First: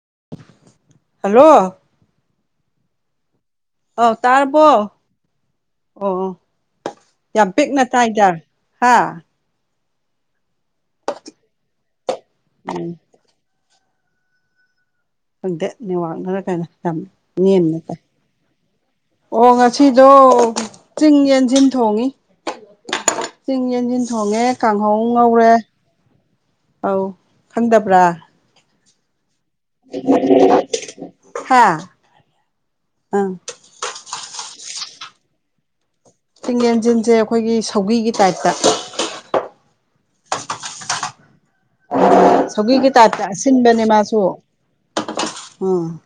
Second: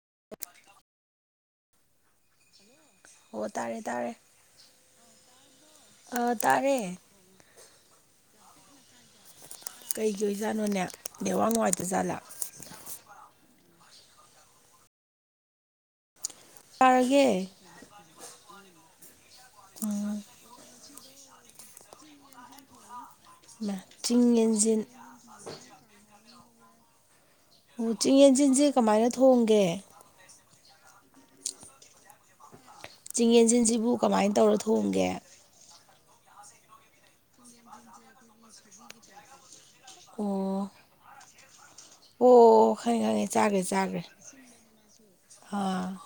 [unintelligible] hello ꯑꯣ ꯇꯥꯔꯦ ꯑ ꯇꯥꯔꯦ ꯇꯔꯔꯕꯣ ꯑꯣ ꯑ ꯇꯥꯔꯦ ꯌꯥꯝ ꯄꯤꯛꯅ ꯇꯥꯏꯗꯔ ꯍꯥꯥ ꯀꯩꯒꯤ ꯑꯣꯏꯖꯥꯠꯅꯣꯅꯦ ꯅꯦꯋꯥꯡ ꯋꯥꯥꯏꯇꯖꯥꯠꯂꯥ ꯎꯝ ꯈꯪꯗꯦ ꯅꯋꯥꯛꯅꯔ ꯀꯥꯏꯩꯅꯣ ꯌꯥꯝ ꯇꯥꯔꯒꯦ ꯅꯦꯝꯅ ꯀꯥꯏ ꯑꯣ ꯉꯁꯤꯗꯣ ꯎꯝ ꯆꯤꯡ ꯌꯦꯟꯁꯤꯟ ꯊꯣꯡꯉꯤ ꯆꯤꯡ ꯃꯥ ꯌꯦꯟꯁꯤꯟ ꯆꯤꯡ ꯊꯣꯡꯉꯦ ꯌꯦꯟꯖꯤꯟ ꯀꯥꯡꯍꯧ ꯉꯧꯔꯦ ꯑꯧ ꯑꯣ ꯈꯪꯗꯕ꯭ꯔꯥ ꯆꯤꯡ ꯌꯦꯟꯁꯤꯟꯁꯦ ꯀꯃꯥꯏꯅ ꯊꯣꯡꯒꯦ ꯍꯥꯥ ꯆꯤꯡ ꯌꯦꯟꯁꯤꯟꯁꯤꯕꯨ ꯀꯃꯥꯏꯅ ꯇꯧꯔ ꯊꯣꯡꯒꯦ ꯆꯤꯡ ꯌꯦꯦꯟꯖꯤꯟꯁꯦ ꯑꯩꯈꯣꯏꯒꯤ ꯁꯧꯒꯤꯒꯤ ꯇꯥꯏꯞꯇ ꯑꯣ ꯑꯣ ꯁꯧꯒꯤꯒꯤ ꯈꯪꯉꯦ ꯇꯥꯏꯞꯇ ꯈꯪꯉꯦ ꯆꯥꯒ꯭ꯔꯦ ꯑꯁꯤꯟꯕꯅꯦ ꯆꯥꯒ꯭ꯔꯦ ꯃꯥꯁꯨ ꯑꯥ ꯎꯝ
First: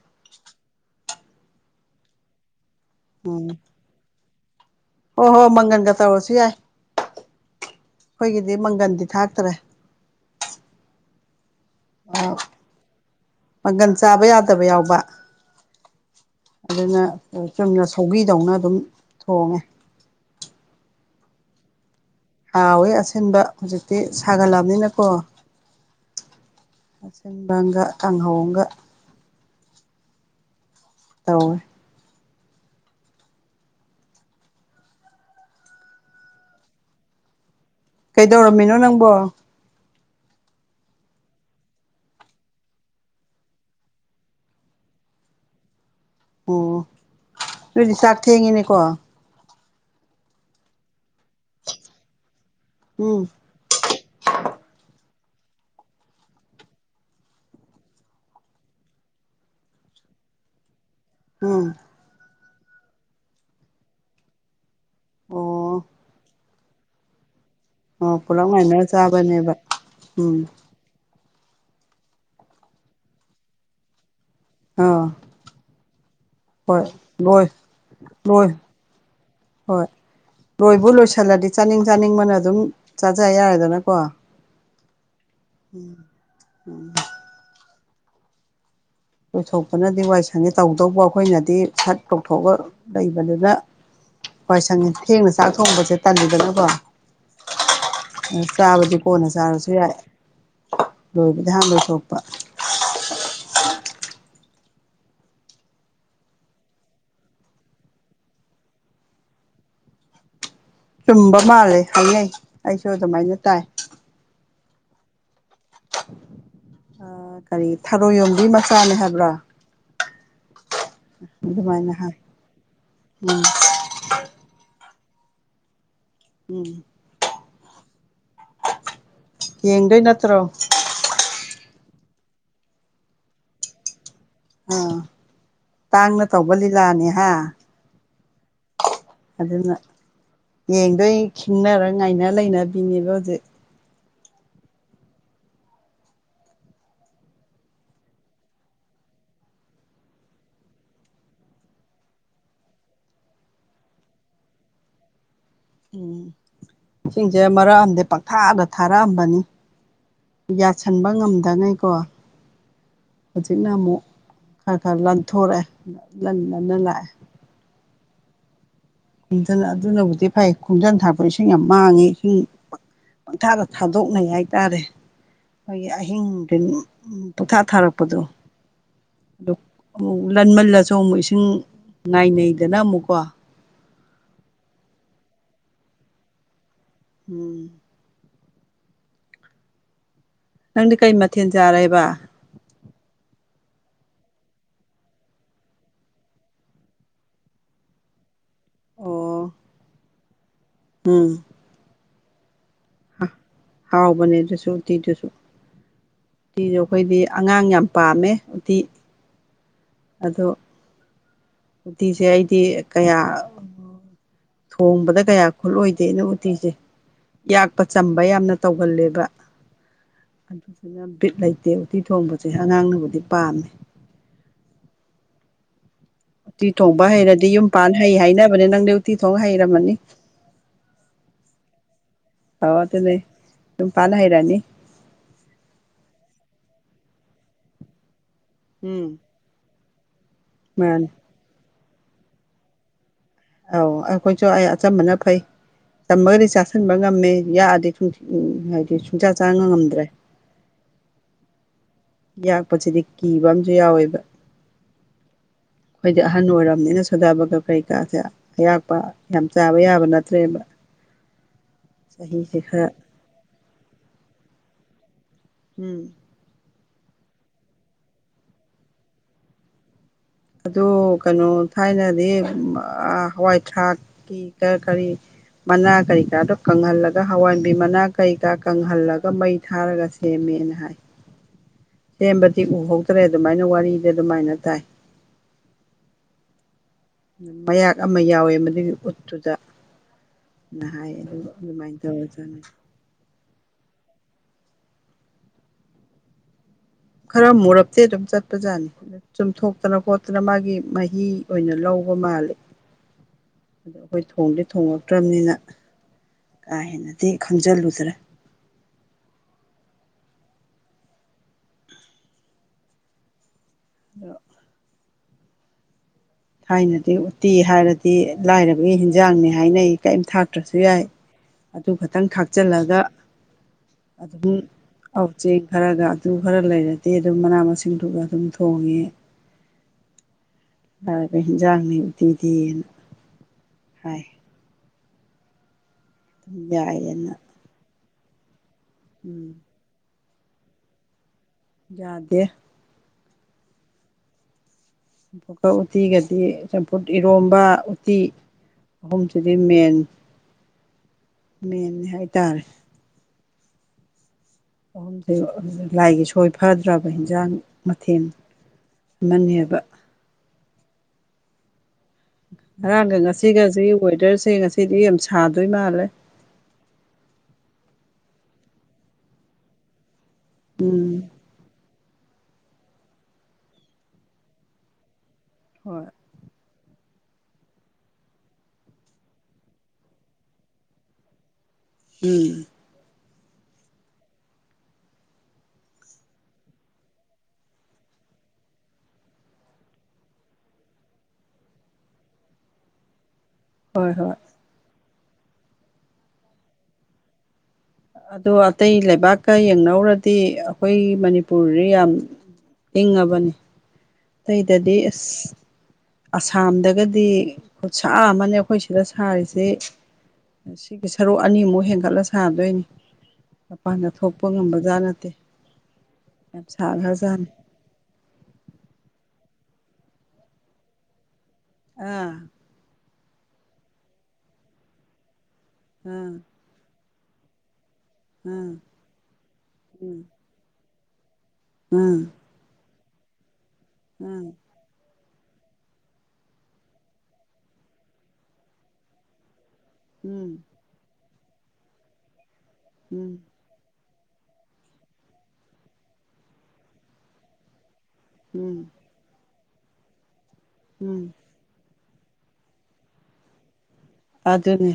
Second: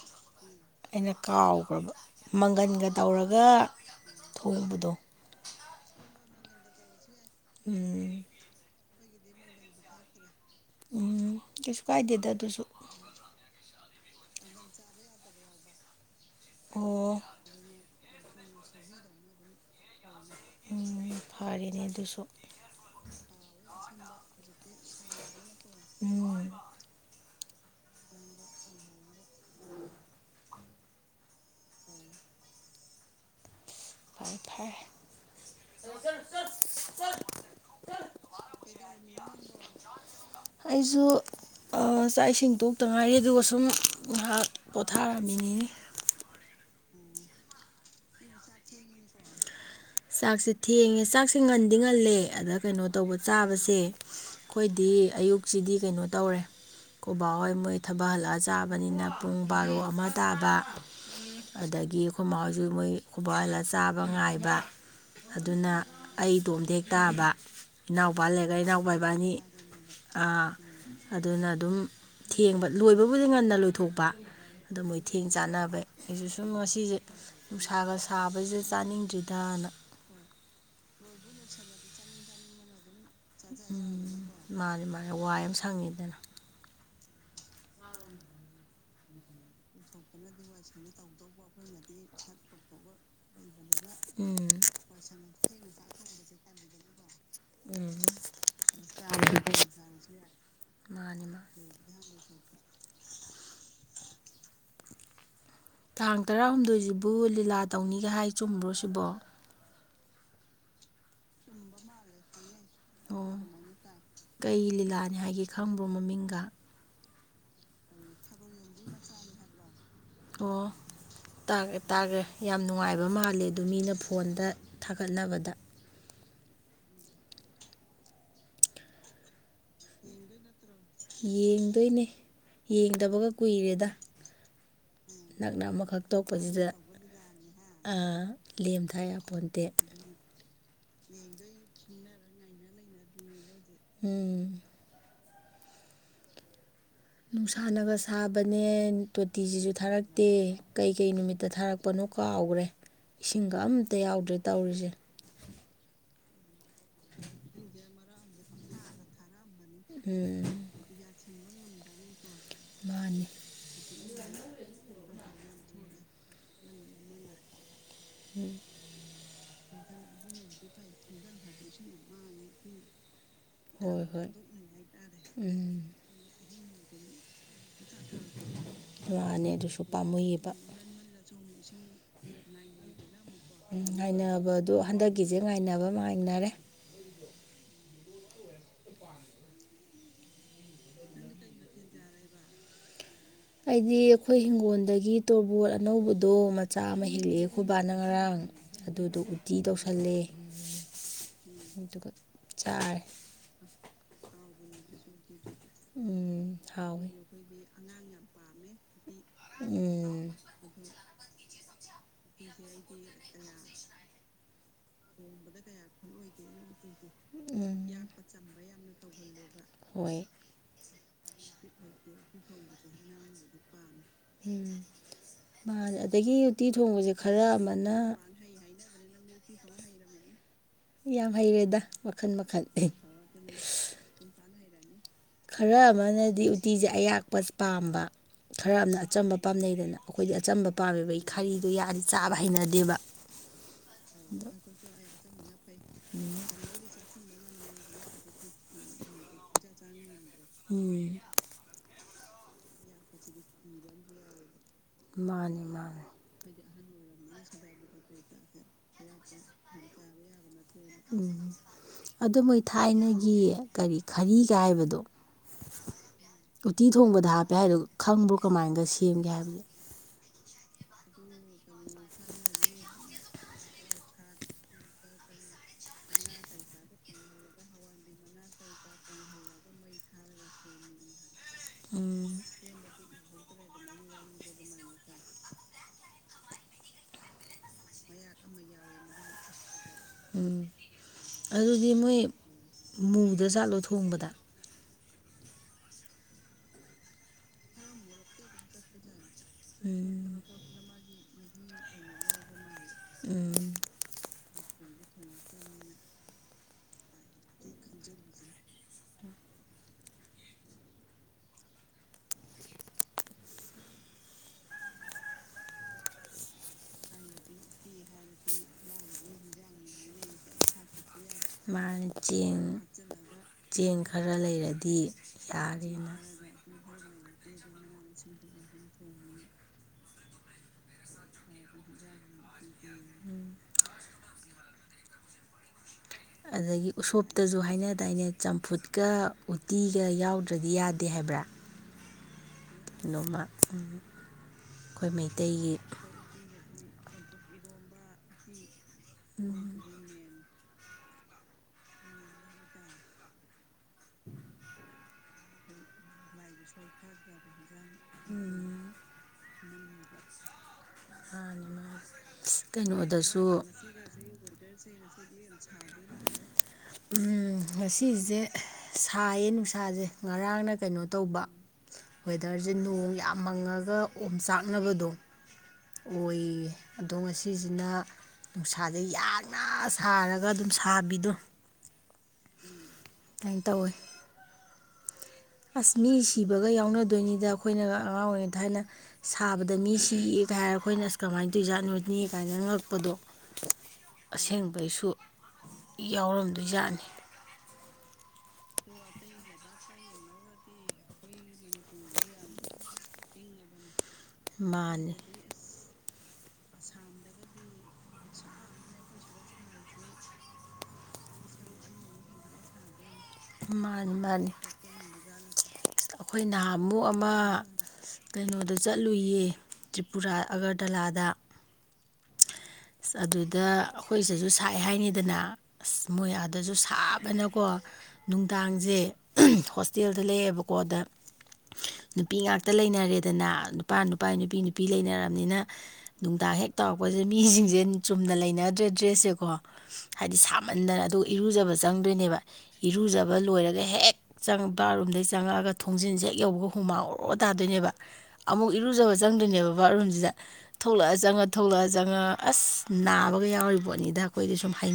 ꯑꯩꯅ ꯀꯥꯎꯈ꯭ꯔꯕ ꯃꯪꯒꯟꯒ ꯇꯧꯔꯒ ꯎꯝ ꯊꯣꯡꯕꯗꯣ ꯍꯣꯏ ꯍꯣꯏ ꯃꯪꯒꯟꯒ ꯇꯧꯔꯁꯨ ꯌꯥꯏ ꯎꯝ ꯑꯩꯈꯣꯏꯒꯤꯗꯤ ꯃꯪꯒꯟꯗꯤ ꯊꯠꯇ꯭ꯔꯦ ꯎꯝ ꯀꯩꯁꯨ ꯀꯥꯏꯗꯦꯗ ꯑꯗꯨꯁꯨ ꯃꯪꯒꯟ ꯆꯥꯕ ꯌꯥꯗꯕ ꯌꯥꯎꯕ ꯑꯗꯨꯅ ꯑꯣ ꯆꯨꯝꯅ ꯁꯧꯕꯤ ꯗꯧꯅ ꯑꯗꯨꯝ ꯊꯣꯡꯉꯦ ꯎꯝ ꯐꯔꯅꯦ ꯑꯗꯨꯁꯨ ꯍꯥꯎꯋꯦ ꯑꯁꯤꯟꯕ ꯍꯧꯖꯤꯛꯇꯤ ꯁꯥꯒꯠꯂꯕꯅꯤꯅꯀꯣ ꯎꯝ ꯇꯤꯡꯕꯪꯒ ꯀꯥꯡꯥꯡꯍꯣꯡꯒ ꯇꯧ ꯐꯔ ꯐꯔ ꯀꯩꯗꯧꯔꯝꯃꯤꯅꯣ ꯅꯪꯕꯣ ꯑꯩꯁꯨ ꯆꯥꯛ ꯏꯁꯤꯡ ꯇꯣꯛꯇ ꯉꯥꯏꯔꯤ ꯑꯗꯨꯒ ꯁꯨꯝ ꯉꯥꯏꯍꯥꯛ ꯄꯣꯊꯥꯔꯝꯃꯤꯅꯤꯅꯤ ꯑꯣ ꯑꯗꯨꯣꯏꯗꯤ ꯆꯥꯛ ꯊꯦꯡꯉꯤꯅꯦꯀꯣ ꯆꯥꯛꯁꯦ ꯊꯦꯡꯉꯦ ꯆꯥꯛꯁꯦ ꯉꯟꯗꯤ ꯉꯜꯂꯦ ꯑꯗ ꯀꯩꯅꯣ ꯇꯧꯕ ꯎꯝ ꯆꯥꯕꯁꯦ ꯑꯩꯈꯣꯏꯗꯤ ꯑꯌꯨꯛꯁꯤꯗꯤ ꯀꯩꯅꯣ ꯇꯧꯔꯦ ꯀꯣꯕꯥ ꯍꯣꯏ ꯃꯣꯏ ꯊꯕꯛ ꯍꯜꯂꯛꯑ ꯆꯥꯕꯅꯤꯅ ꯄꯨꯡ ꯕꯥꯔꯣ ꯑꯃ ꯇꯥꯕ ꯎꯝ ꯑꯗꯒꯤ ꯈꯨꯃꯥꯎꯁꯨ ꯃꯣꯏ ꯈꯨꯕꯥꯛ ꯍꯜꯂ ꯆꯥꯕ ꯉꯥꯏꯕ ꯑꯗꯨꯅ ꯑꯣ ꯑꯩ ꯇꯣꯝꯗꯦꯛ ꯇꯥꯕ ꯑꯣ ꯏꯅꯥꯎꯄꯥ ꯄꯨꯂꯞ ꯂꯩꯔꯒ ꯉꯥꯏꯅ ꯏꯅꯥꯎꯄꯥ ꯏꯕꯥꯅꯤ ꯆꯥꯕꯅꯦꯕ ꯎꯝ ꯑꯥ ꯑꯗꯨꯅ ꯑꯗꯨꯝ ꯊꯦꯡꯕ ꯂꯣꯏꯕꯕꯨꯗꯤ ꯉꯟꯅ ꯂꯣꯏꯊꯣꯛꯄ ꯑꯗꯨ ꯃꯣꯏ ꯑꯥ ꯊꯦꯡ ꯆꯥꯟꯅꯕꯩ ꯑꯩꯁꯨ ꯁꯨꯝ ꯍꯣꯏ ꯉꯁꯤꯁꯦ ꯂꯣꯏ ꯅꯨꯡꯁꯥꯒ ꯂꯣꯏ ꯁꯥꯕꯁꯦ ꯆꯥꯅꯤꯡꯗ꯭ꯔꯤꯗꯅ ꯍꯣꯏ ꯂꯣꯏꯕꯨ ꯂꯣꯏꯁꯤꯜꯂꯗꯤ ꯆꯥꯅꯤꯡ ꯆꯥꯅꯤꯡꯕꯅ ꯑꯗꯨꯝ ꯆꯥꯖ ꯌꯥꯔꯦꯗꯅꯀꯣ ꯎꯝ ꯃꯥꯅꯤ ꯃꯥꯅꯤ ꯋꯥꯏ ꯑꯃ ꯁꯪꯉꯤꯗꯅ ꯎꯝ ꯄꯨꯊꯣꯛꯄꯅꯗꯤ ꯋꯥꯏꯁꯦ ꯁꯪꯉꯦ ꯇꯧꯗꯧꯕ ꯑꯩꯈꯣꯏꯅꯗꯤ ꯁꯠ ꯇꯧꯊꯣꯛꯒ ꯂꯩꯕꯗꯨꯅ ꯎꯝ ꯋꯥꯏ ꯁꯪꯉꯦ ꯊꯦꯡꯅ ꯆꯥꯛ ꯊꯣꯡꯕꯁꯦ ꯇꯜꯂꯤꯗꯅꯥꯀꯣ ꯎꯝ ꯑ ꯆꯥꯕꯗꯤ ꯀꯣꯟꯅ ꯆꯥꯔꯁꯨ ꯌꯥꯏ ꯃꯥꯅꯤ ꯂꯣꯏꯕꯗꯤ ꯃꯥꯅꯤ ꯍꯥꯟ ꯂꯣꯏꯊꯣꯛꯄ ꯇꯥꯡ ꯇꯔꯥꯍꯨꯝꯗꯣꯏꯖꯤꯕꯨ ꯂꯤꯂꯥ ꯇꯧꯅꯤꯒ ꯍꯥꯏ ꯆꯨꯝꯕ꯭ꯔꯣ ꯁꯤꯕꯣ ꯆꯨꯝꯕ ꯃꯥꯜꯂꯦ ꯍꯥꯏꯅꯩ ꯑꯩꯁꯨ ꯑꯗꯨꯃꯥꯏꯅ ꯑꯣ ꯇꯥꯏ ꯀꯩ ꯂꯤꯂꯥꯅꯤ ꯍꯥꯏꯒꯦ ꯈꯪꯕ꯭ꯔꯣ ꯃꯃꯤꯡꯒ ꯀꯔꯤ ꯊꯔꯣꯏ ꯌꯣꯝꯕꯤ ꯃꯆꯥꯅꯦ ꯍꯥꯏꯕ꯭ꯔꯥ ꯑꯣ ꯇꯥꯒ꯭ꯔꯦ ꯑꯗꯨꯃꯥꯏꯅ ꯍꯥꯏ ꯇꯥꯒ꯭ꯔꯦ ꯌꯥꯝ ꯅꯨꯡꯉꯥꯏꯕ ꯎꯝ ꯃꯥꯜꯂꯦ ꯑꯗꯨ ꯃꯤꯅ ꯐꯣꯟꯗ ꯊꯥꯒꯠꯅꯕꯗ ꯎꯝ ꯌꯦꯡꯗꯩ ꯅꯠꯇ꯭ꯔꯣ ꯌꯦꯡꯗꯣꯏꯅꯦ ꯌꯦꯡꯗꯕꯒ ꯀꯨꯏꯔꯦꯗ ꯑꯥ ꯅꯛꯅ ꯑꯃꯈꯛ ꯇꯥꯡꯅ ꯇꯧꯕ ꯂꯤꯂꯥꯅꯦ ꯍꯥ ꯂꯦꯝꯗ ꯑꯗꯨꯅ ꯌꯦꯡꯗꯣꯏ ꯈꯤꯡꯅꯔ ꯉꯥꯏꯅ ꯂꯩꯅꯕꯤꯅꯦꯕ ꯍꯧꯖꯤꯛ ꯎꯝ ꯅꯨꯡꯁꯥꯅꯒ ꯁꯥꯕꯅꯦ ꯇꯣꯇꯤꯖꯤꯖꯨ ꯊꯥꯔꯛꯇꯦ ꯀꯩꯀꯩ ꯅꯨꯃꯤꯠꯇ ꯊꯥꯔꯛꯄꯅꯣ ꯀꯥꯎꯒ꯭ꯔꯦ ꯏꯁꯤꯡꯒ ꯑꯝꯇ ꯌꯥꯎꯗ꯭ꯔꯦ ꯇꯧꯔꯤꯖꯦ ꯎꯝ ꯁꯤꯡꯁꯦ ꯃꯔꯛ ꯑꯝꯗꯤ ꯄꯪꯊꯥꯗ ꯊꯥꯔꯛꯑꯝꯕꯅꯤ ꯎꯝ ꯌꯥꯁꯟꯕ ꯉꯝꯗꯉꯩ ꯀꯣ ꯃꯥꯅꯤ ꯍꯨꯆꯤꯛꯅ ꯑꯃꯨꯛ ꯈꯥ ꯈꯥ ꯂꯟ ꯊꯣꯔꯛꯑꯦ ꯂꯟ ꯂꯟꯅ ꯂꯥꯛꯑꯦ ꯎꯝ ꯅꯗꯨꯅ ꯑꯗꯨꯅꯕꯨꯗꯤ ꯐꯩ ꯈꯣꯝꯖꯟ ꯊꯥꯔꯛꯄꯗꯣ ꯏꯁꯤꯡ ꯌꯥꯝ ꯃꯥꯡꯉꯤ ꯏꯁꯤꯡ ꯄꯪꯊꯥꯗ ꯍꯣꯏ ꯊꯥꯗꯣꯛꯅꯩ ꯍꯣꯏ ꯍꯥꯏꯇꯥꯔꯦ ꯎꯝ ꯑꯩꯈꯣꯏꯒꯤ ꯑꯍꯤꯡ ꯅꯨꯡꯊꯤꯜ ꯄꯨꯊꯥ ꯊꯥꯔꯛꯄꯗꯣ ꯃꯥꯅꯦ ꯗꯨ ꯑꯗꯨꯁꯨ ꯑꯃꯨꯛ ꯄꯥꯝꯃꯨꯏꯌꯦꯕ ꯂꯟꯃꯜꯂꯁꯨ ꯑꯃꯨꯛ ꯏꯁꯤꯡ ꯉꯥꯏꯅꯩꯗꯅ ꯑꯃꯨꯛꯀꯣ ꯎꯝ ꯉꯥꯏꯅꯕꯗꯣ ꯍꯟꯗꯛꯀꯤꯖꯦ ꯉꯥꯏꯅꯕ [unintelligible] ꯉꯥꯏꯅꯔꯦ ꯎꯝ ꯅꯪꯗꯤ ꯀꯩ ꯃꯊꯦꯜ ꯆꯥꯔꯩꯕ ꯑꯩꯗꯤ ꯑꯩꯈꯣꯏ ꯏꯤꯡꯒꯣꯜꯗꯒꯤ ꯇꯣꯔꯕꯣꯠ ꯑꯅꯧꯕꯗꯣ ꯃꯆꯥ ꯑꯃ ꯍꯦꯛꯂꯛꯑꯦ ꯑꯩꯈꯣꯏ ꯕꯥꯅ ꯉꯔꯥꯡ ꯑꯗꯨꯗꯣ ꯑꯣ ꯎꯇꯤ ꯇꯧꯁꯜꯂꯦ ꯎꯝ ꯑꯗꯨꯒ ꯆꯥꯔꯦ ꯍꯥꯎꯕꯅꯦ ꯑꯗꯨꯁꯨ ꯎꯇꯤꯗꯨꯁꯨ ꯎꯝ ꯎꯇꯤꯗꯣ ꯍꯥꯎꯋꯤ ꯑꯩꯈꯣꯏꯗꯤ ꯑꯉꯥꯡ ꯌꯥꯝ ꯄꯥꯝꯃꯦ ꯎꯇꯤ ꯎꯝ ꯑꯗꯣ ꯇꯤꯁꯦ ꯑꯩꯗꯤ ꯀꯌꯥ ꯊꯣꯡꯕꯗ ꯀꯌꯥ ꯈꯨꯠꯂꯣꯏꯗꯦ ꯑꯩꯅ ꯎꯇꯤꯁꯦ ꯌꯥꯛꯄ ꯎꯝ ꯆꯝꯕ ꯌꯥꯝꯅ ꯇꯧꯒꯜꯂꯦꯕ ꯍꯣꯏ ꯑꯗꯨꯗꯨꯅ ꯕꯤꯠ ꯂꯩꯇꯦ ꯎꯇꯤ ꯊꯣꯡꯕꯁꯦ ꯑꯉꯥꯡꯅꯕꯨꯗꯤ ꯄꯥꯝꯃꯦ ꯎꯝ ꯃꯥ [unintelligible] ꯑꯗꯒꯤ ꯎꯇꯤ ꯊꯣꯡꯕ ꯊꯣꯡꯕꯁꯦ ꯍꯩꯔꯗꯤ ꯈꯔ ꯌꯨꯝ ꯄꯥꯟ ꯍꯩ ꯑꯃꯅ ꯍꯥꯏꯅꯕꯅꯦ ꯅꯪꯗꯤ ꯎꯇꯤ ꯊꯣꯡ ꯍꯩꯔꯝꯃꯅꯤ ꯌꯥꯝ ꯍꯩꯔꯦꯗ ꯃꯈꯜ ꯃꯈꯜ ꯑꯧ ꯑꯗꯨꯅꯦ ꯌꯨꯝ ꯄꯥꯟ ꯍꯩꯔꯅꯤ ꯈꯔ ꯑꯃꯅꯗꯤ ꯎꯇꯤꯖꯦ ꯑꯌꯥꯛꯄ ꯄꯥꯝꯕ ꯈꯔ ꯑꯃꯅ ꯎꯝ ꯑꯆꯝꯕ ꯄꯥꯝꯅꯩꯗꯅ ꯑꯈꯣꯏꯗꯤ ꯑꯆꯝꯕ ꯃꯥꯅꯦ ꯄꯥꯝꯃꯦꯕ ꯑꯩ ꯈꯥꯔꯤꯗꯣ ꯌꯥꯛꯑꯗꯤ ꯆꯥꯕ ꯍꯩꯅꯗꯦꯕ ꯑꯧ ꯑꯩꯈꯣꯏꯁꯨ ꯑꯩ ꯑꯆꯝꯕꯅ ꯐꯩ ꯆꯝꯃꯒꯗꯤ ꯆꯥꯁꯟꯕ ꯉꯝꯃꯦ ꯌꯥꯗꯤ ꯁꯨꯡ [unintelligible] ꯍꯥꯏꯗꯤ ꯁꯨꯡꯁꯥ ꯆꯥ ꯉꯝꯗ꯭ꯔꯦ ꯎꯝ ꯌꯥꯛꯄꯁꯤꯗꯤ ꯀꯤꯕꯝꯁꯨ ꯌꯥꯎꯋꯦꯕ ꯃꯥꯅꯦ ꯃꯥꯅꯦ ꯑꯩꯈꯣꯏꯗꯤ ꯑꯍꯜ ꯑꯣꯏꯔꯕꯅꯤꯅ ꯁꯣꯗꯥꯕꯒ ꯀꯩꯀꯥꯁꯦ ꯑꯌꯥꯛꯄ ꯌꯥꯝ ꯆꯥꯕ ꯌꯥꯕ ꯅꯠꯇ꯭ꯔꯦꯕ ꯑꯗꯨ ꯆꯍꯤꯁꯦ ꯃꯣꯏ ꯈꯔ ꯊꯥꯏꯅꯒꯤ ꯀꯔꯤ ꯈꯔꯤꯒ ꯍꯥꯏꯕꯗꯣ ꯎꯝ ꯎꯇꯤ ꯊꯣꯡꯕꯗ ꯍꯥꯞꯄꯦ ꯍꯥꯏꯗꯨ ꯈꯪꯕ꯭ꯔꯣ ꯀꯃꯥꯏꯅꯒ ꯁꯦꯝꯒꯦ ꯍꯥꯏꯕꯗꯨ ꯑꯗꯨ ꯀꯩꯅꯣ ꯊꯥꯏꯅꯗꯤ ꯑ ꯍꯋꯥꯏ ꯊꯔꯥꯛꯀꯤ ꯀꯔꯤ ꯀꯔꯤ ꯃꯅꯥ ꯀꯔꯤꯀꯥꯗꯣ ꯀꯪꯍꯜꯂꯒ ꯍꯋꯥꯏꯟꯕꯤ ꯃꯅꯥ ꯀꯔꯤ ꯀꯥ ꯀꯪꯍꯜꯂꯒ ꯃꯩ ꯊꯥꯔꯒ ꯁꯦꯝꯃꯤ ꯅ ꯍꯥꯏ ꯎꯝ ꯁꯦꯝꯕꯗꯤ ꯎꯍꯧꯗ꯭ꯔꯦ ꯑꯗꯨꯃꯥꯏꯅ ꯋꯥꯔꯤꯗ ꯑꯗꯨꯃꯥꯏꯅ ꯇꯥꯏ ꯃꯌꯥꯛ ꯑꯃ ꯌꯥꯎꯋꯦ ꯃꯗꯨꯒꯤ ꯎꯠꯇꯨꯗ ꯎꯝ ꯉꯍꯥꯛ ꯑꯗꯨ ꯑꯗꯨꯗꯤ ꯑꯗꯨꯃꯥꯏꯅ ꯇꯧꯔ ꯃꯣꯏ ꯆꯠꯅꯤ ꯃꯨꯗꯖꯥꯠꯂꯣ ꯊꯣꯡꯕꯗ ꯈꯔ ꯃꯨꯔꯞꯇꯦ ꯑꯗꯨꯝ ꯆꯠꯄꯖꯥꯠꯅꯤ ꯆꯨꯝꯊꯣꯛꯇꯅ ꯎꯝ ꯈꯣꯠꯇꯅ ꯃꯥꯒꯤ ꯃꯍꯤ ꯑꯣꯏꯅ ꯂꯧꯕ ꯃꯥꯜꯂꯤ ꯎꯝ ꯑꯗꯣ ꯑꯩꯈꯣꯏ ꯊꯣꯡꯗꯤ ꯊꯣꯡꯂꯛꯇ꯭ꯔꯕꯅꯤꯅ ꯀꯥ ꯍꯦꯟꯅꯗꯤ ꯈꯪꯖꯤꯜꯂꯨꯗ꯭ꯔꯦ ꯎ ꯑꯗꯣ ꯊꯥꯏꯅꯗꯤ ꯎꯇꯤ ꯍꯥꯏꯔꯗꯤ ꯂꯥꯏꯔꯕꯒꯤ ꯍꯤꯟꯖꯥꯡꯅꯤ ꯍꯥꯏꯅ ꯑꯩ ꯀꯔꯤꯝ ꯊꯥꯛꯇ꯭ꯔꯁꯨ ꯌꯥꯏ ꯑꯗꯨ ꯃꯥꯅꯦ ꯈꯇꯪ ꯆꯦꯡ ꯈꯥꯛꯆꯜꯂꯒ ꯆꯦꯡ ꯈꯔ ꯑꯗꯨꯝ ꯂꯩꯔꯗꯤ ꯄ ꯎꯆꯦꯛ ꯈꯔꯒ ꯌꯥꯔꯦꯅ ꯑꯗꯨ ꯈꯔ ꯂꯩꯔꯗꯤ ꯑꯗꯨꯝ ꯃꯅꯥ ꯃꯁꯤꯡꯗꯨꯒ ꯑꯗꯨꯝ ꯊꯣꯡꯉꯤ ꯍꯥꯏꯒ ꯍꯟꯖꯥꯡꯅꯤꯗꯤꯗꯅ ꯍꯥꯏ ꯑꯗꯨꯝ ꯑꯗꯒꯤ ꯌꯥꯏꯌꯦꯅ ꯎꯁꯣꯞꯇꯁꯨ ꯍꯥꯏꯅ ꯑꯗꯨꯗꯥꯏꯅꯦ ꯆꯝꯐꯨꯠꯀ ꯎꯝ ꯎꯇꯤꯒ ꯌꯥꯎꯗ꯭ꯔꯗꯤ ꯌꯥꯗꯦ ꯍꯥꯏꯕ꯭ꯔꯥ ꯌꯥꯗꯦ ꯅꯣꯃ ꯆꯝꯐꯨꯠꯀ ꯎꯠꯇꯤꯒꯗꯤ ꯆꯝꯐꯨꯠ ꯏꯔꯣꯝꯕ ꯎꯇꯤ ꯑꯍꯨꯝꯁꯤꯗꯤ ꯃꯦꯟ ꯃꯦꯟꯅꯤ ꯍꯥꯏꯇꯥꯔꯦ ꯎ ꯑꯍꯨꯝꯊꯨ ꯑꯗꯨꯗ ꯂꯥꯏꯒꯤ ꯁꯣꯏ ꯐꯗ꯭ꯔꯕ ꯍꯟꯖꯥꯡ ꯃꯊꯦꯜ ꯑꯃꯅꯦꯕ ꯑꯅꯤ ꯃꯥ ꯉꯔꯥꯡꯒ ꯉꯁꯤꯒꯁꯤ ꯋꯦꯗꯔꯁꯦ ꯉꯁꯤꯗꯤ ꯌꯥꯝ ꯁꯥꯗꯣꯏ ꯃꯥꯜꯂꯦ ꯎꯝ ꯁꯤꯁꯦ ꯁꯌꯦ ꯅꯨꯡꯁꯥꯁꯦ ꯉꯔꯥꯡꯅ ꯀꯩꯅꯣ ꯎꯝ ꯇꯧꯕ ꯋꯦꯗꯔꯁꯦ ꯅꯣꯡ ꯌꯥꯝ ꯃꯪꯉꯒ ꯑꯣꯝ ꯆꯥꯛꯅꯕꯗꯣ ꯍꯣꯏ ꯑꯣꯏꯌꯦ ꯑꯗꯣ ꯉꯁꯤꯁꯤꯅ ꯅꯨꯡꯁꯥꯗꯩ ꯌꯥꯡꯅ ꯁꯥꯔꯒ ꯑꯗꯨꯝ ꯁꯥꯕꯤꯗꯣ ꯎꯝ ꯀꯥꯏꯅ ꯇꯧꯋꯤ ꯑꯁ ꯃꯤ ꯁꯤꯕꯒ ꯌꯥꯎꯅꯗꯣꯏꯅꯤꯗ ꯑꯩꯈꯣꯏꯅ ꯑꯉꯥꯡ ꯑꯣꯏꯔꯤꯉꯩꯗ ꯊꯥꯏꯅ ꯁꯥꯕꯗ ꯃꯤ ꯁꯤ ꯁꯤꯗ ꯍꯥꯏꯔꯒ ꯑꯩꯈꯣꯏꯅ ꯑꯁ ꯀꯃꯥꯏꯅ ꯇꯧꯖꯥꯠꯅꯣꯅꯤ ꯀꯥꯏꯅ ꯉꯛꯄꯗꯣ ꯍꯣꯏ ꯍꯣꯏ ꯑꯁꯦꯡꯕꯩꯁꯨ ꯌꯥꯎꯔꯝꯗꯣꯏꯖꯠꯅꯤ ꯑꯗꯣ ꯑꯇꯩ ꯂꯩꯕꯥꯛꯀ ꯌꯦꯡꯅꯕ ꯍꯧꯔꯗꯤ ꯑꯩꯈꯣꯏ ꯃꯅꯤꯄꯨꯔꯁ ꯌꯥꯝ ꯏꯪꯉꯕꯅꯤ ꯇꯩꯗꯗꯤ ꯃꯥꯅꯤ ꯑꯁ ꯑꯁꯥꯝꯗꯒꯗꯤ ꯈꯨꯠꯁꯥ ꯑꯃꯅꯦ ꯑꯩꯈꯣꯏ ꯁꯤꯗ ꯁꯥꯔꯤꯁꯤ ꯁꯤꯒꯤ ꯁꯔꯨꯛ ꯑꯅꯤꯃꯨꯛ ꯍꯦꯟꯒꯠꯂ ꯁꯥꯗꯣꯏꯅꯤ ꯃꯄꯥꯟꯗ ꯃꯥꯅꯤ ꯊꯣꯛꯄ ꯃꯥꯅꯤ ꯉꯝꯕꯖꯥꯠ ꯅꯠꯇꯦ ꯑꯩꯈꯣꯏ ꯌꯥꯝ ꯅꯍꯥꯟꯃꯨꯛ ꯑꯃ ꯁꯥꯈ꯭ꯔꯖꯥꯠꯅꯤ ꯀꯩꯅꯣꯗ ꯆꯠꯂꯨꯏꯌꯦ ꯇ꯭ꯔꯤꯄꯨꯔꯥ ꯑꯒꯔꯇꯂꯥꯗ ꯑꯥ ꯑꯁ ꯑꯗꯨꯗ ꯑꯩꯈꯣꯏꯁꯤꯁꯨ ꯁꯥꯏ ꯍꯥꯏꯅꯤꯗꯅ ꯑꯁ ꯑꯥ ꯃꯣꯏ ꯑꯥꯗꯁꯨ ꯑꯅꯀꯣ ꯑꯥ ꯅꯨꯡꯗꯥꯡꯁꯦ ꯎꯝ ꯍꯣꯁꯇꯦꯜꯗ ꯂꯩꯛꯑꯦꯕꯀꯣ ꯑꯗ ꯑꯥ ꯅꯨꯄꯤ ꯉꯥꯛꯇ ꯂꯩꯅꯔꯦꯗꯅ ꯅꯨꯄꯥ ꯅꯨꯄꯥ ꯑꯥ ꯅꯨꯄꯤ ꯅꯨꯄꯤ ꯂꯩꯅꯔꯕ ꯕꯅꯤꯅ ꯅꯨꯡꯗꯥꯡ ꯍꯦꯛ ꯇꯧꯔꯛꯄꯁꯦ ꯃꯤꯁꯤꯡꯁꯦ ꯆꯨꯝꯅ ꯂꯩꯅꯗ꯭ꯔꯦ ꯗ꯭ꯔꯦꯁ ꯁꯦꯀꯣ ꯍꯥꯏꯗꯤ ꯎꯝ ꯁꯥꯃꯟꯗꯅ ꯑꯗꯨꯒ ꯏꯔꯨꯖꯕ ꯆꯪꯗꯣꯏꯅꯦꯕ ꯎꯝ ꯏꯔꯨꯖꯕ ꯂꯣꯏꯔꯒ ꯍꯦꯛ ꯪ ꯕꯥꯠꯔꯨꯝꯗꯒꯤ ꯆꯪꯉꯛꯑꯒ ꯊꯣꯡꯖꯤꯟꯁꯦ ꯍꯦꯛ ꯌꯧꯕꯒ ꯍꯨꯃꯥꯎꯔꯣ ꯇꯥꯗꯣꯏꯅꯦꯕ ꯑꯃꯨꯛ ꯎꯝ ꯏꯔꯨꯖꯕ ꯆꯪꯗꯣꯏꯅꯦꯕ ꯕꯥꯠꯔꯨꯝꯁꯤꯗ ꯊꯣꯛꯂꯛꯑ ꯎꯝ ꯆꯪꯉ ꯊꯣꯛꯂꯛꯑ ꯖ ꯑꯁ ꯅꯥꯕꯒ ꯌꯥꯎꯔꯤꯕꯣ ꯑꯖꯅꯤ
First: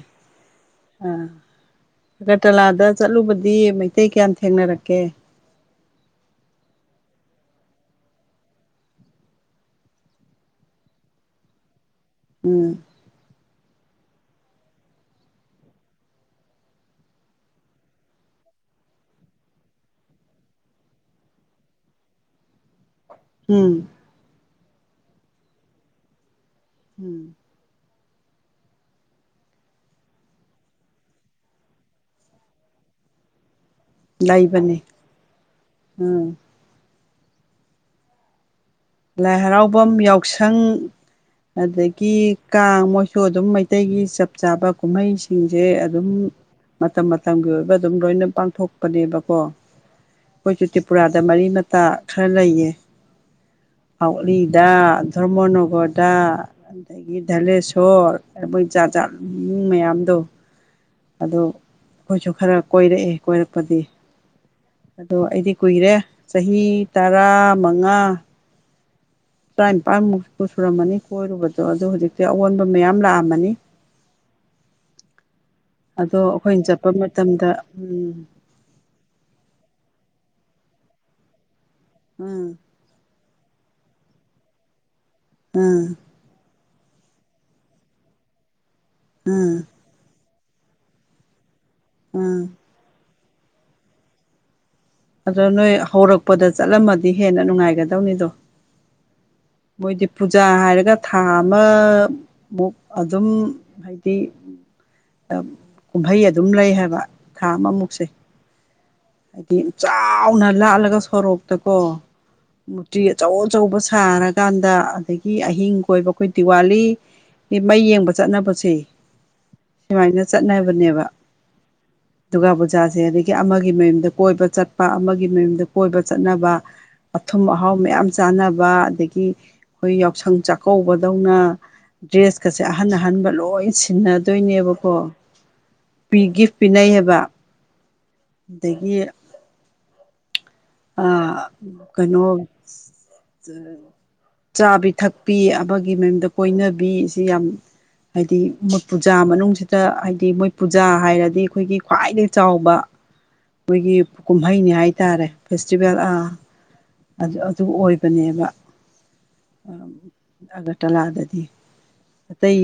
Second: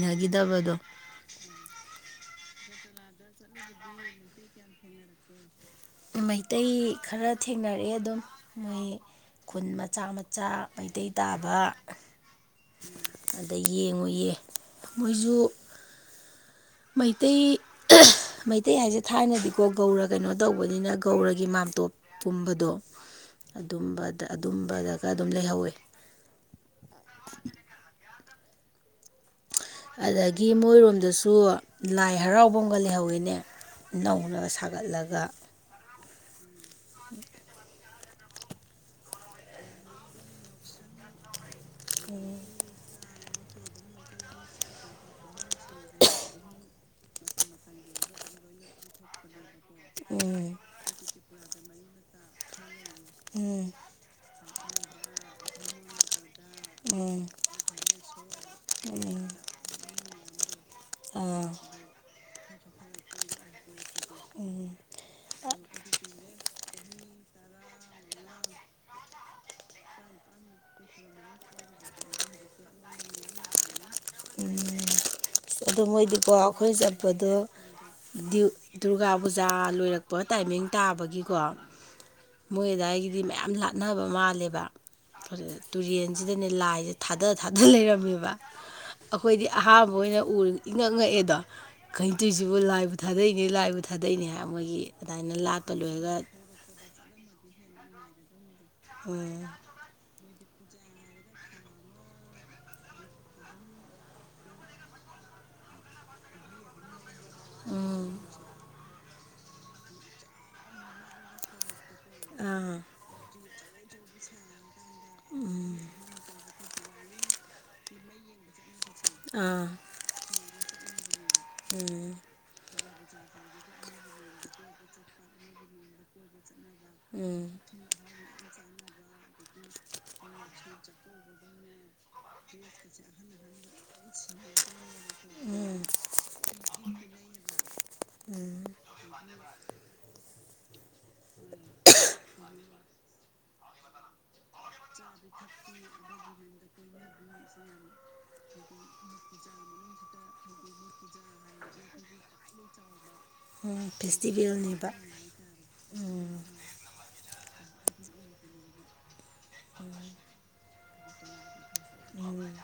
ꯑꯒꯇ ꯂꯥꯗ ꯆꯠꯂꯨꯕꯗꯤ ꯃꯩꯇꯩ ꯀꯌꯥꯝ ꯊꯦꯡꯅꯔꯛꯀꯦ ꯃꯩꯇꯩ ꯈꯔ ꯊꯦꯡꯅꯔꯛꯑꯦ ꯑꯗꯨꯝ ꯃꯣꯏ ꯈꯨꯟ ꯃꯆꯥ ꯃꯆꯥ ꯃꯩꯇꯩ ꯇꯥꯕ ꯎꯝ ꯑꯗ ꯌꯦꯡꯉꯨꯌꯦ ꯃꯣꯏꯁꯨ ꯃꯩꯇꯩ ꯃꯩꯇꯩ ꯍꯥꯏꯁꯦ ꯊꯥꯏꯅꯗꯤꯀꯣ ꯒꯧꯔ ꯀꯩꯅꯣ ꯇꯧꯕꯅꯤꯅ ꯒꯧꯔꯒꯤ ꯃꯥ ꯑꯇꯣꯞ ꯄꯨꯝꯕꯗꯣ ꯎꯝ ꯑꯗꯨꯝꯕꯗ ꯑꯗꯨꯝꯕꯗꯒ ꯑꯗꯨꯝ ꯂꯩꯍꯧꯋꯦ ꯎꯝ ꯑꯗꯒꯤ ꯃꯣꯏꯔꯣꯝꯗꯁꯨ ꯂꯥꯏ ꯍꯔꯥꯎꯕ ꯑꯃꯒ ꯂꯩꯍꯧꯋꯤꯅꯦ ꯅꯧꯅ ꯂꯩꯕꯅꯦ ꯁꯥꯒꯠꯂꯒ ꯎꯝ ꯍ ꯂꯥꯏ ꯍꯔꯥꯎꯐꯝ ꯌꯥꯎꯁꯪ ꯑꯗꯒꯤ ꯀꯥꯡ ꯃꯣꯏ ꯁꯨ ꯑꯗꯨꯝ ꯃꯩꯇꯩꯒꯤ ꯆꯞ ꯆꯥꯕ ꯀꯨꯝꯍꯩꯁꯤꯡꯁꯦ ꯑꯗꯨꯝ ꯃꯇꯝ ꯃꯇꯝꯒꯤ ꯑꯣꯏꯕ ꯑꯗꯨꯝ ꯂꯣꯏꯅ ꯄꯥꯡꯊꯣꯛꯄꯅꯦꯕꯀꯣ ꯎꯝ ꯑꯩꯈꯣꯏ ꯆꯨꯇꯤꯔꯤꯄꯨꯔꯥꯗ ꯃꯔꯤ ꯃꯇꯥ ꯈꯔ ꯂꯩꯌꯦ ꯍꯥꯎꯂꯤꯗ ꯙꯔꯃꯅꯒꯔꯗ ꯑꯗꯒꯤ ꯙꯂꯦꯁꯣꯔ ꯃꯣꯏ ꯖꯥꯠꯖꯥꯠ ꯃꯌꯥꯝꯗꯣ ꯑꯣ ꯑꯥ ꯑꯩꯈꯣꯏꯁꯨ ꯈꯔ ꯀꯣꯏꯔꯛꯑꯦ ꯀꯣꯏꯔꯛꯄꯗꯤ ꯑꯗꯣ ꯑꯩꯗꯤ ꯀꯨꯏꯔꯦ ꯆꯍꯤ ꯇꯔꯥ ꯃꯉꯥ ꯇꯔꯥꯅꯤꯄꯥꯟꯃꯨꯛ ꯁꯨꯔꯝꯃꯅꯤ ꯀꯣꯏꯔꯨꯕꯗꯣ ꯑꯗꯨ ꯍꯧꯖꯤꯛꯇꯤ ꯑꯑꯣꯟꯕ ꯃꯌꯥꯝ ꯂꯥꯛꯑꯝꯃꯅꯤ ꯎꯝ ꯑꯗꯨ ꯑꯗꯣ ꯃꯣꯏꯗꯤꯀꯣ ꯑꯩꯈꯣꯏꯅ ꯑꯩꯈꯣꯏ ꯆꯠꯄ ꯆꯠꯄꯗꯣ ꯃꯇꯝꯗ ꯎꯝ ꯗꯨꯔꯒꯥ ꯄꯨꯖꯥ ꯂꯣꯏꯔꯛꯄ ꯄꯣ ꯇꯥꯏꯃꯤꯡ ꯇꯥꯕꯒꯤꯀꯣ ꯎꯝ ꯃꯣꯏꯗꯥꯏꯒꯤꯗꯤ ꯃꯌꯥꯝ ꯂꯥꯠꯅꯕ ꯃꯥꯜꯂꯦꯕ ꯎꯝ ꯇꯨꯔꯦꯟꯁꯤꯗꯅꯦ ꯂꯥꯏꯁꯦ ꯊꯥꯗ ꯊꯥꯗ ꯂꯩꯔꯝꯃꯦꯕ ꯑꯩꯈꯣꯏꯗꯤ ꯎꯝ ꯑꯍꯥꯥꯟꯕ ꯑꯣꯏꯅ ꯎꯔ ꯏꯪꯉꯛ ꯉꯛꯑꯦꯗꯣ ꯎꯝ ꯈꯩꯗꯣꯏꯁꯤꯕꯨ ꯂꯥꯏꯕꯨ ꯊꯥꯗꯩꯅꯤ ꯂꯥꯏꯕ ꯊꯥꯗꯩꯅꯤ ꯍꯥꯏꯕ ꯃꯣꯏꯒꯤ ꯑꯗꯨꯃꯥꯏꯅ ꯑꯗꯣ ꯂꯥꯠꯄ ꯅꯣꯏ ꯂꯣꯏꯔꯒ ꯍꯧꯔꯛꯄꯗ ꯆꯠꯂꯝꯃꯗꯤ ꯍꯦꯟꯅ ꯅꯨꯡꯉꯥꯏꯒꯗꯧꯅꯤꯗꯣ ꯃꯣꯏꯗꯤ ꯎ ꯄꯨꯖꯥ ꯍꯥꯏꯔꯒ ꯊꯥ ꯑꯃꯃꯨꯛ ꯑꯗꯨꯝ ꯍꯥꯏꯗꯤ ꯀꯨꯝꯍꯩ ꯑꯗꯨꯝ ꯂꯩ ꯍꯥꯏꯕ ꯈꯥ ꯑꯃꯃꯨꯛꯁꯦ ꯎꯝ ꯍꯥꯏꯗꯤ ꯌꯥꯝ ꯆꯥꯎꯅ ꯂꯥꯜꯂꯒ ꯁꯣꯔꯣꯛꯇ ꯀꯣ ꯑꯥ ꯃꯨꯔꯇꯤ ꯑꯆꯧ ꯑꯆꯧꯕ ꯁꯥꯔꯀꯥꯟꯗ ꯑꯗꯒꯤ ꯑꯍꯤꯡ ꯀꯣꯏꯕ ꯑꯩꯈꯣꯏ ꯗꯤꯋꯥꯂꯤ ꯃꯩ ꯌꯦꯡꯕ ꯆꯠꯅꯕꯁꯦ ꯑꯥ ꯁꯨꯃꯥꯏꯅ ꯆꯠꯅꯕꯅꯦꯕ ꯎꯝ ꯗꯨꯔꯒꯥ ꯄꯨꯖꯥ ꯑ ꯑꯗꯒꯤ ꯑꯃꯒꯤ ꯃꯌꯨꯝꯗ ꯀꯣꯏꯕ ꯆꯠꯄ ꯑꯃꯒꯤ ꯃꯌꯨꯝꯗ ꯀꯣꯏꯕ ꯆꯠꯅꯕ ꯑꯊꯨꯝ ꯎꯝ ꯑꯍꯥꯎ ꯃꯌꯥꯝ ꯆꯥꯅꯕ ꯑꯗꯒꯤ ꯑꯩꯈꯣꯏ ꯌꯥꯎꯁꯪ ꯆꯥꯛꯀꯧꯕꯗꯧꯅ ꯗ꯭ꯔꯦꯁꯀꯁꯦ ꯑꯍꯟ ꯑꯍꯟꯕ ꯂꯣꯏ ꯁꯤꯟꯅꯗꯣꯏꯅꯦꯕꯀꯣ ꯄꯤ ꯒꯤꯐ ꯄꯤꯅꯩ ꯕ ꯎꯝ ꯑꯗꯒꯤ ꯀꯩꯅꯣ ꯆꯥ ꯄꯤ ꯊꯛ ꯇꯥꯛꯄꯤ ꯑꯃꯒꯤ ꯃꯌꯨꯝꯗ ꯀꯣꯏꯅꯕꯤ ꯁꯤ ꯌꯥꯝ ꯍꯥꯏꯗꯤ ꯃꯣꯏꯠ ꯄꯨꯖꯥ ꯃꯅꯨꯡꯁꯤꯗ ꯍꯥꯏꯗꯤ ꯃꯣꯏꯠ ꯄꯨꯖꯥ ꯍꯥꯏꯔꯗꯤ ꯑꯩꯈꯣꯏꯒꯤ ꯈ꯭ꯋꯥꯏꯗꯒꯤ ꯆꯥꯎꯕ ꯑꯗꯨ ꯑꯩꯈꯣꯏꯒꯤ ꯀꯨꯝꯍꯩꯅꯤ ꯍꯥꯏꯇꯥꯔꯦ ꯐ ꯐꯦꯁꯇꯤꯚꯦꯜ ꯑꯗꯨ ꯑꯗꯨ ꯑꯣꯏꯕꯅꯦꯕ ꯑ ꯑꯒ ꯇꯂꯥꯗꯗꯤ ꯑꯇꯩ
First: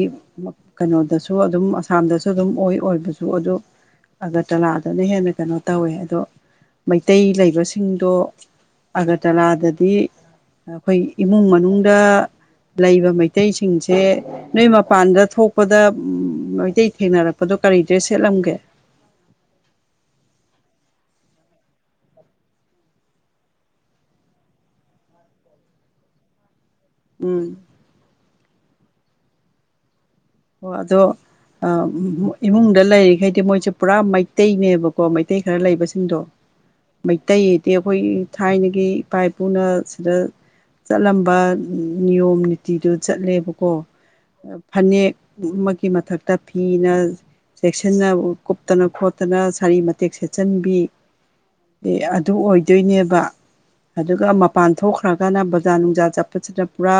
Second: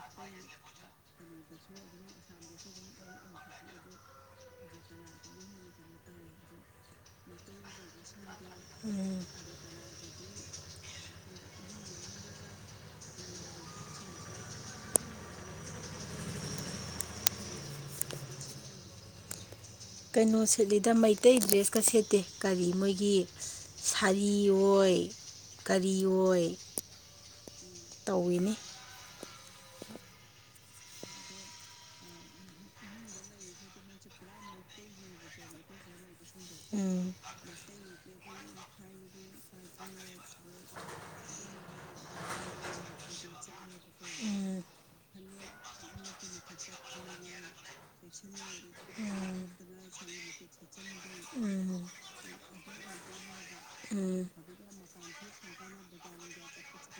ꯀꯩꯅꯣꯗꯁꯨ ꯑꯗꯨꯝ ꯑꯁꯥꯝꯗꯁꯨ ꯑꯗꯨꯝ ꯑꯣꯏ ꯑꯣꯏꯕꯁꯨ ꯑꯗꯨ ꯑꯒꯇꯂꯥꯗꯨꯅ ꯍꯦꯟꯅ ꯀꯩꯅꯣ ꯇꯧꯋꯦ ꯑꯗꯣ ꯃꯩꯇꯩ ꯁꯤꯡꯗꯣ ꯑꯒꯇꯂꯥꯗꯗꯤ ꯑꯩꯈꯣꯏ ꯏꯃꯨꯡ ꯃꯅꯨꯡꯗ ꯂꯩꯕ ꯃꯩꯇꯩꯁꯤꯡꯁꯦ ꯅꯣꯏ ꯃꯄꯥꯟꯗ ꯊꯣꯛꯄꯗ ꯃꯩꯇꯩ ꯊꯦꯡꯅꯔꯛꯄꯗꯣ ꯀꯔꯤꯗ꯭ꯔꯦ ꯁꯦꯠꯂꯝꯒꯦ ꯀꯩꯅꯣ ꯁꯦꯠꯂꯤꯗ ꯃꯩꯇꯩ ꯗ꯭ꯔꯦꯁꯀ ꯁꯦꯠꯇꯦ ꯀꯔꯤ ꯃꯣꯏꯒꯤ ꯁꯥꯔꯤ ꯑꯣꯏ ꯀꯔꯤ ꯑꯣꯏ ꯎꯝ ꯇꯧꯏꯤꯅꯤ ꯑꯣ ꯑꯗꯣ ꯏꯃꯨꯡꯗ ꯂꯩꯔꯤꯈꯩꯗꯤ ꯃꯣꯏꯁꯦ ꯄꯨꯔꯥ ꯃꯩꯇꯩꯅꯦꯕꯀꯣ ꯃꯩꯇꯩ ꯈꯔ ꯂꯩꯕꯁꯤꯡꯗꯣ ꯎꯝ ꯃꯩꯇꯩꯗꯤ ꯑꯩꯈꯣꯏ ꯊꯥꯏꯅꯒꯤ ꯏꯄꯥꯥꯏ ꯄꯨꯅ ꯁꯤꯗ ꯆꯠꯂꯝꯕ ꯅꯤꯌꯣꯝ ꯅꯤꯇꯤꯗꯨ ꯆꯠꯂꯦꯕꯀꯣ ꯎꯝ ꯐꯅꯦꯛ ꯑꯃꯒꯤ ꯃꯊꯛꯇ ꯐꯤꯅ ꯆꯦꯛꯁꯤꯟꯅ ꯀꯨꯞꯇꯅ ꯈꯣꯠꯇꯅ ꯁꯥꯔꯤ ꯃꯇꯦꯛ ꯁꯦꯠꯆꯟꯕꯤ ꯎꯝ ꯑꯗꯨ ꯑꯣꯏꯗꯣꯏꯅꯦꯕ ꯎꯝ ꯑꯗꯨꯒ ꯃꯄꯥꯟ ꯊꯣꯛꯈ꯭ꯔꯒꯅ ꯕꯖꯥꯔ ꯅꯨꯡꯖꯥ ꯆꯠꯄꯁꯤꯗ ꯄꯨꯔꯥ